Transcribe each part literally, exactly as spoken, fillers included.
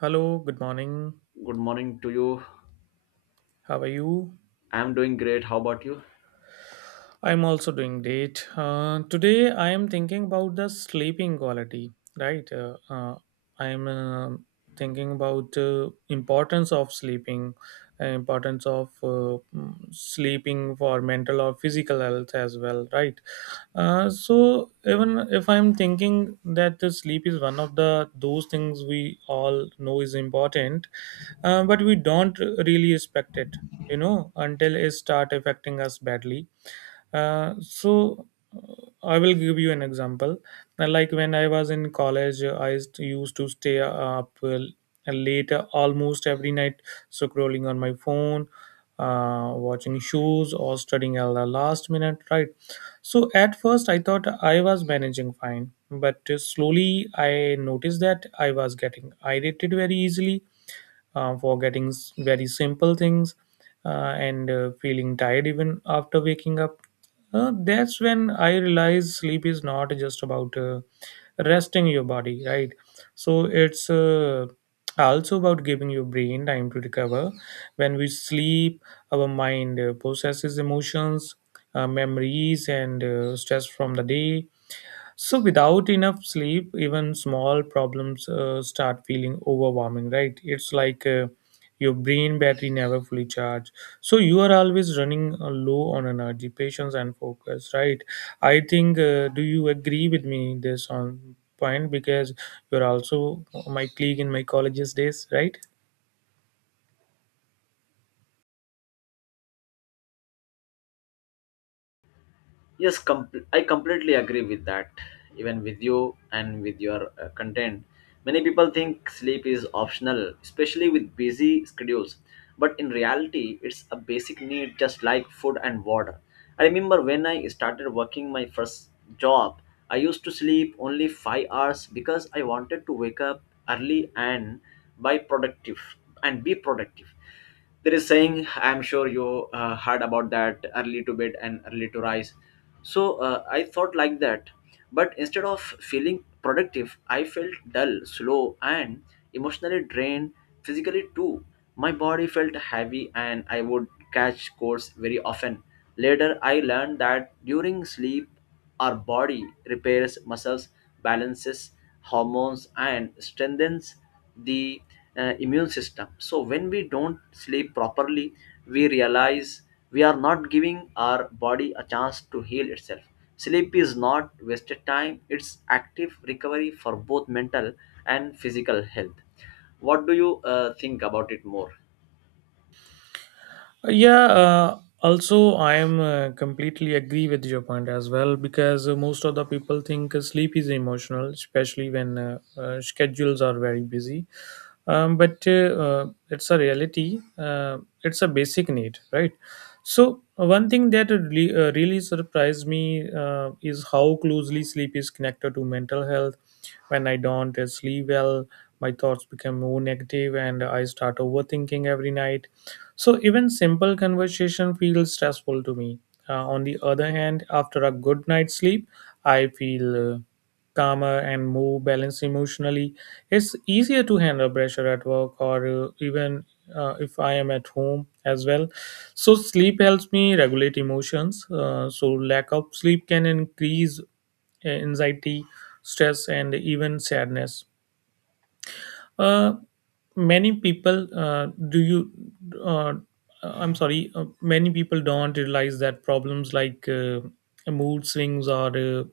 Hello, good morning. Good morning to you. How are you? I'm doing great. How about you? I'm also doing great. Uh, today, I am thinking about the sleeping quality, right? Uh, uh, I'm uh, thinking about uh, importance of sleeping, uh, importance of uh, mm, sleeping for mental or physical health as well, right? Uh, so even if I'm thinking that the sleep is one of the those things we all know is important, uh, but we don't really respect it, you know, until it start affecting us badly. Uh, so uh, I will give you an example. Uh, Like when I was in college, uh, I used used to stay up uh, late uh, almost every night, so scrolling on my phone, uh, watching shows, or studying at the last minute, right? So at first, I thought I was managing fine, but uh, slowly I noticed that I was getting irritated very easily uh, for getting s- very simple things uh, and uh, feeling tired even after waking up. Uh, that's when I realize sleep is not just about uh, resting your body, right? So it's uh, also about giving your brain time to recover. When we sleep, our mind uh, processes emotions, uh, memories, and uh, stress from the day. So, without enough sleep, even small problems uh, start feeling overwhelming, right? It's like uh, your brain battery never fully charged. So, you are always running uh, low on energy, patience, and focus, right? I think, uh, do you agree with me this on point? Because you're also my colleague in my college's days, right? Yes, com- I completely agree with that. Even with you and with your uh, content, many people think sleep is optional, especially with busy schedules. But in reality, it's a basic need just like food and water. I remember when I started working my first job, I used to sleep only five hours because I wanted to wake up early and by productive and be productive There is saying I'm sure you uh, heard about that, early to bed and early to rise. So uh, I thought like that, but instead of feeling productive, I felt dull, slow, and emotionally drained, physically too. My body felt heavy and I would catch colds very often. Later I learned that during sleep our body repairs muscles, balances hormones, and strengthens the uh, immune system. So, when we don't sleep properly, we realize we are not giving our body a chance to heal itself. Sleep is not wasted time, it's active recovery for both mental and physical health. What do you uh, think about it more? Yeah, uh, also I am uh, completely agree with your point as well, because uh, most of the people think uh, sleep is emotional, especially when uh, uh, schedules are very busy. Um, but uh, uh, it's a reality, uh, it's a basic need, right? So one thing that really, uh, really surprised me uh, is how closely sleep is connected to mental health. When I don't uh, sleep well, my thoughts become more negative and I start overthinking every night. So even simple conversation feels stressful to me. Uh, on the other hand, after a good night's sleep, I feel uh, calmer and more balanced emotionally. It's easier to handle pressure at work, or uh, even uh, if I am at home as well. So sleep helps me regulate emotions. Uh, so lack of sleep can increase uh, anxiety, stress, and even sadness. Uh, many people uh, do you uh, I'm sorry uh, many people don't realize that problems like uh, mood swings or uh,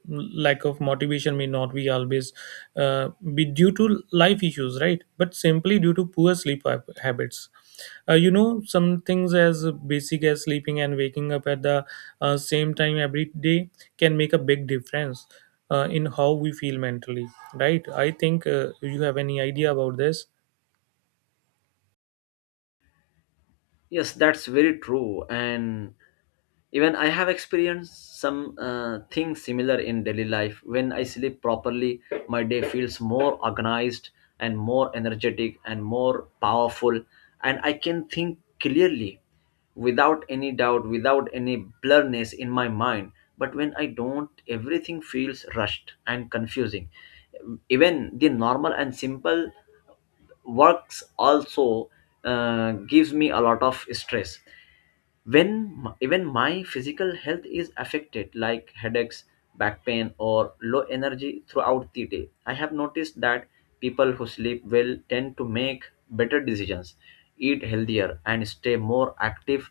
lack of motivation may not be always uh, be due to life issues, right, but simply due to poor sleep hab- habits. Uh, you know, some things as basic as sleeping and waking up at the uh, same time every day can make a big difference uh, in how we feel mentally, right? I think, uh, you have any idea about this? Yes, that's very true. And even I have experienced some uh, things similar in daily life. When I sleep properly, my day feels more organized and more energetic and more powerful. And I can think clearly without any doubt, without any blurriness in my mind. But when I don't, everything feels rushed and confusing. Even the normal and simple works also uh, gives me a lot of stress when m- even my physical health is affected, like headaches, back pain, or low energy throughout the day. I have noticed that people who sleep well tend to make better decisions, eat healthier, and stay more active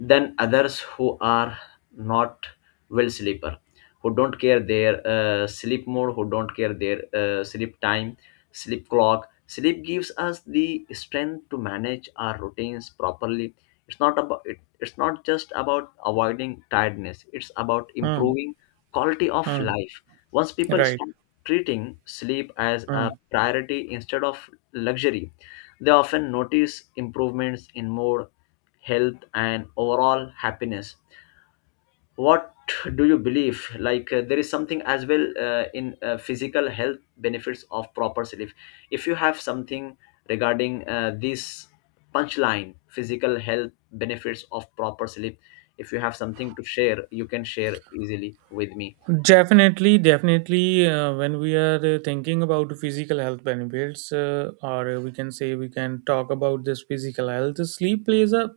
then others who are not well sleeper, who don't care their uh, sleep mode, who don't care their uh, sleep time, sleep clock. Sleep gives us the strength to manage our routines properly. It's not about it, it's not just about avoiding tiredness, it's about Mm. improving quality of Mm. life. Once people Right. start treating sleep as a Mm. priority instead of luxury, they often notice improvements in mood, health, and overall happiness. What do you believe, like uh, there is something as well uh, in uh, physical health benefits of proper sleep? If you have something regarding uh, this punchline, physical health benefits of proper sleep, if you have something to share, you can share easily with me. Definitely, definitely. Uh, when we are uh, thinking about physical health benefits, uh, or uh, we can say we can talk about this physical health, sleep plays a,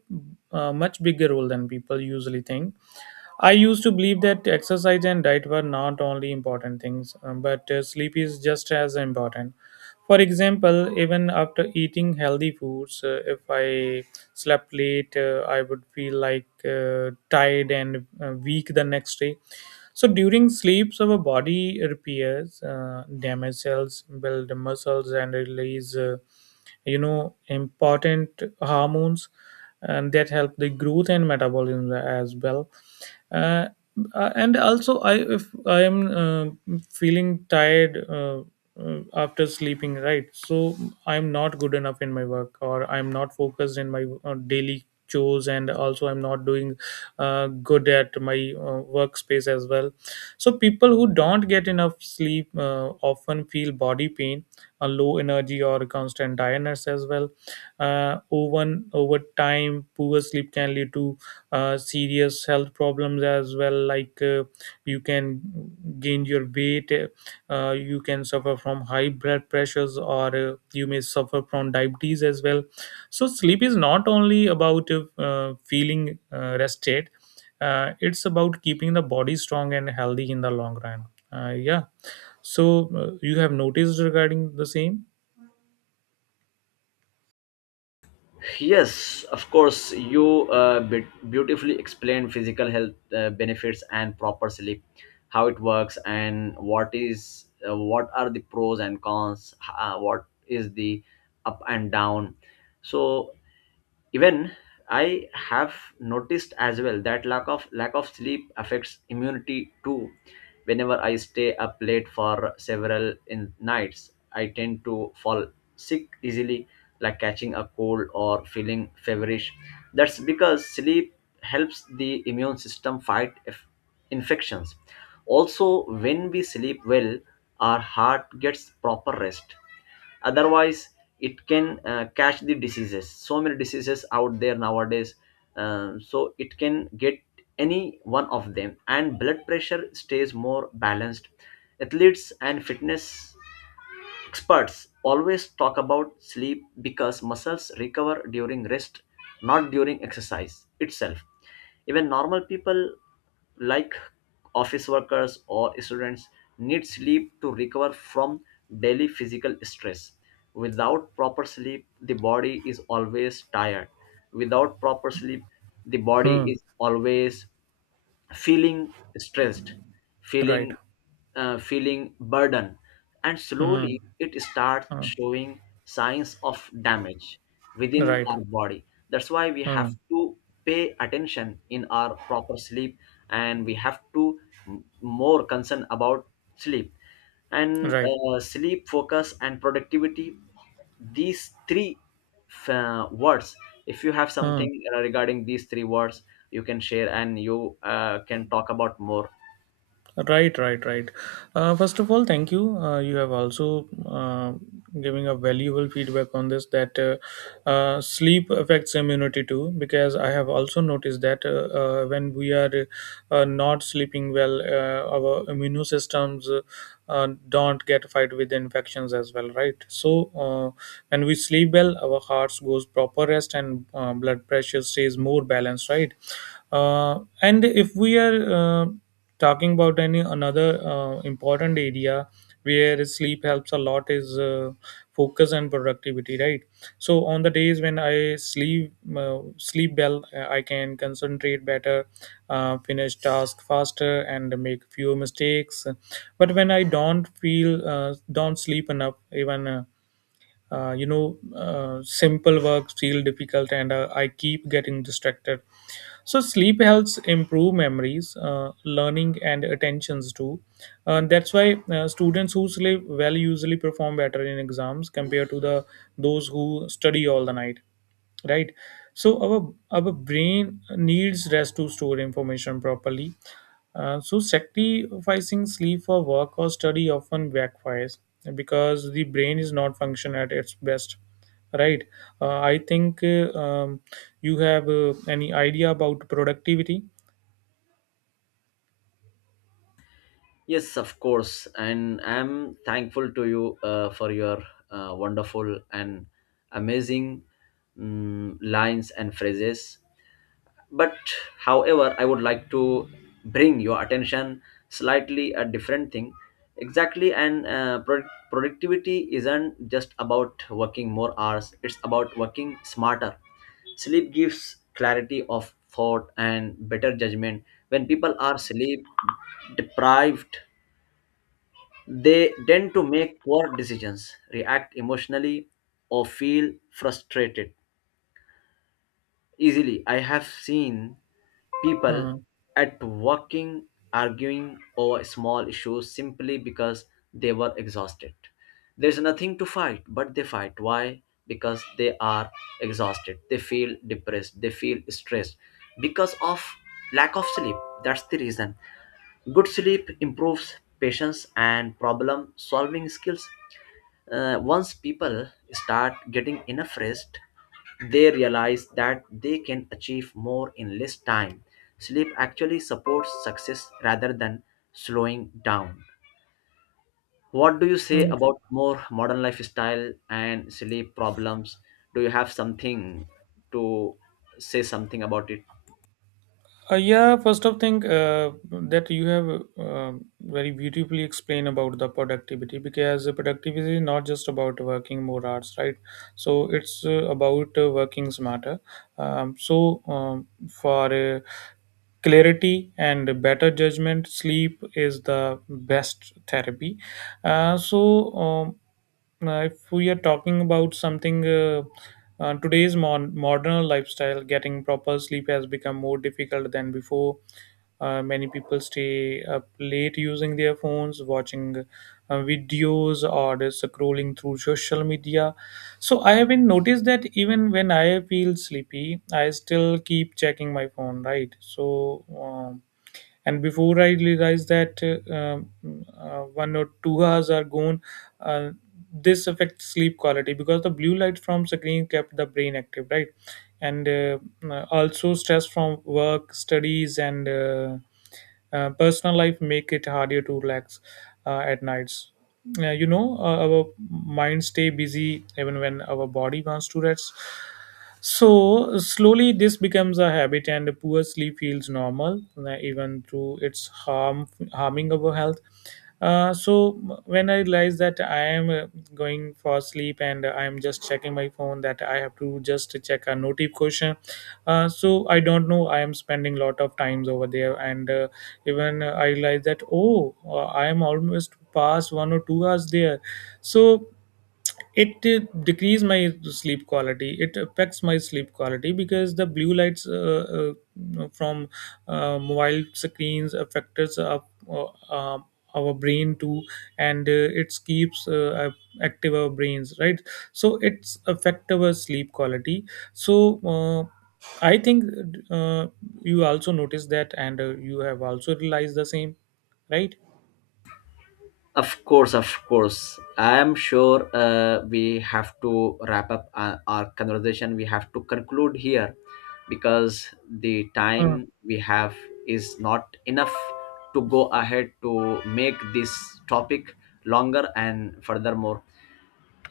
uh much bigger role than people usually think. I used to believe that exercise and diet were not only important things, um, but uh, sleep is just as important. For example, even after eating healthy foods, uh, if I slept late, uh, I would feel like uh, tired and uh, weak the next day. So during sleeps, our body repairs uh, damaged cells, build muscles, and release, uh, you know, important hormones, and that help the growth and metabolism as well. Uh, uh, and also, I if I am uh, feeling tired uh, uh, after sleeping, right, so I'm not good enough in my work, or I'm not focused in my uh, daily chores, and also I'm not doing uh, good at my uh, workspace as well. So people who don't get enough sleep uh, often feel body pain, a low energy, or constant tiredness as well. uh, over over time, poor sleep can lead to uh, serious health problems as well, like uh, you can gain your weight, uh, uh, you can suffer from high blood pressures, or uh, you may suffer from diabetes as well. So sleep is not only about uh, feeling uh, rested, uh, it's about keeping the body strong and healthy in the long run. Uh, yeah, so uh, you have noticed regarding the same? Yes, of course, you uh, bit- beautifully explained physical health uh, benefits and proper sleep, how it works, and what is uh, what are the pros and cons, uh, what is the up and down. So even I have noticed as well that lack of lack of sleep affects immunity too. Whenever I stay up late for several in nights, I tend to fall sick easily, like catching a cold or feeling feverish. That's because sleep helps the immune system fight if- infections. Also, when we sleep well, our heart gets proper rest, otherwise it can uh, catch the diseases, so many diseases out there nowadays. Um, so it can get any one of them, and blood pressure stays more balanced. Athletes and fitness experts always talk about sleep because muscles recover during rest, not during exercise itself. Even normal people, like office workers or students, need sleep to recover from daily physical stress. Without proper sleep, the body is always tired. Without proper sleep, the body Hmm. is always feeling stressed, Right. feeling uh, feeling burden, and Hmm. slowly it starts Hmm. showing signs of damage within Right. our body. That's why we have Hmm. to pay attention in our proper sleep, and we have to m- more concern about sleep, and Right. uh, sleep, focus, and productivity, these three uh, words. If you have Hmm. something uh, regarding these three words, you can share, and you uh, can talk about more. Right, right, right. Uh, first of all, thank you. Uh, you have also uh, giving a valuable feedback on this that uh, uh, sleep affects immunity too. Because I have also noticed that uh, uh, when we are uh, not sleeping well, uh, our immune systems uh, uh, don't get fight with infections as well, right? So uh, when we sleep well, our hearts goes proper rest and uh, blood pressure stays more balanced, right? Uh, and if we are uh, talking about any another uh, important area where sleep helps a lot is uh, focus and productivity, right? So on the days when I sleep uh, sleep well, uh, I can concentrate better, uh, finish task faster, and make fewer mistakes. But when I don't feel uh, don't sleep enough, even uh, uh, you know uh, simple work feel difficult, and uh, I keep getting distracted. So sleep helps improve memories, uh, learning, and attentions too. And that's why uh, students who sleep well usually perform better in exams compared to the those who study all the night, right? So our our brain needs rest to store information properly. Uh, so sacrificing sleep for work or study often backfires, because the brain is not function at its best, right. uh, I think, uh, um, you have uh, any idea about productivity? Yes, of course, and I'm thankful to you uh, for your uh, wonderful and amazing mm lines and phrases. But however, I would like to bring your attention slightly a different thing. Exactly, and uh, pro- productivity isn't just about working more hours, it's about working smarter. Sleep gives clarity of thought and better judgment. When people are sleep deprived, they tend to make poor decisions, react emotionally, or feel frustrated easily. I have seen people Hmm. at working arguing over small issues simply because they were exhausted. There's nothing to fight, but they fight. Why? Because they are exhausted. They feel depressed. They feel stressed because of lack of sleep. That's the reason. Good sleep improves patience and problem solving skills. Uh, once people start getting enough rest, they realize that they can achieve more in less time. Sleep actually supports success rather than slowing down. What do you say about more modern lifestyle and sleep problems? Do you have something to say something about it? Uh, yeah, first of thing uh, that you have uh, very beautifully explained about the productivity, because the productivity is not just about working more hours, right? So it's uh, about uh, working smarter. Um, so um, for uh, clarity and better judgment, sleep is the best therapy. Uh, so. Um, uh, if we are talking about something, uh, uh, today's mon- modern lifestyle, getting proper sleep has become more difficult than before. Uh, many people stay up late using their phones, watching uh, videos, or just scrolling through social media. So I have been noticed that even when I feel sleepy, I still keep checking my phone, right? So um, and before I realize that uh, um, uh, one or two hours are gone. uh, this affects sleep quality because the blue light from screen kept the brain active, right? And uh, uh, also, stress from work studies and uh, uh, personal life make it harder to relax uh, at nights. Uh, you know, uh, our mind stay busy even when our body wants to rest. So slowly this becomes a habit and poor sleep feels normal, uh, even though it's harm harming our health. Uh, so when I realize that I am uh, going for sleep and I am just checking my phone that I have to just check a notification, uh, so I don't know I am spending lot of times over there, and uh, even uh, I realized that, oh, uh, I am almost past one or two hours there. So it did decrease my sleep quality, it affects my sleep quality because the blue lights, uh, uh, you know, from uh, mobile screens affects our, uh, uh, uh, our brain too. And uh, it keeps uh, active our brains, right? So it's affect our sleep quality. So uh, I think, uh, you also noticed that, and uh, you have also realized the same, right? Of course, of course. I am sure uh, we have to wrap up our, our conversation. We have to conclude here because the uh, time we have is not enough to go ahead to make this topic longer and furthermore.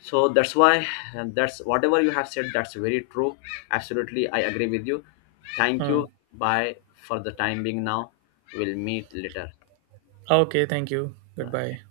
So that's why, and that's whatever you have said, that's very true. Absolutely, I agree with you. Thank uh. you. Bye for the time being now. We'll meet later. Okay, thank you, Bye. goodbye.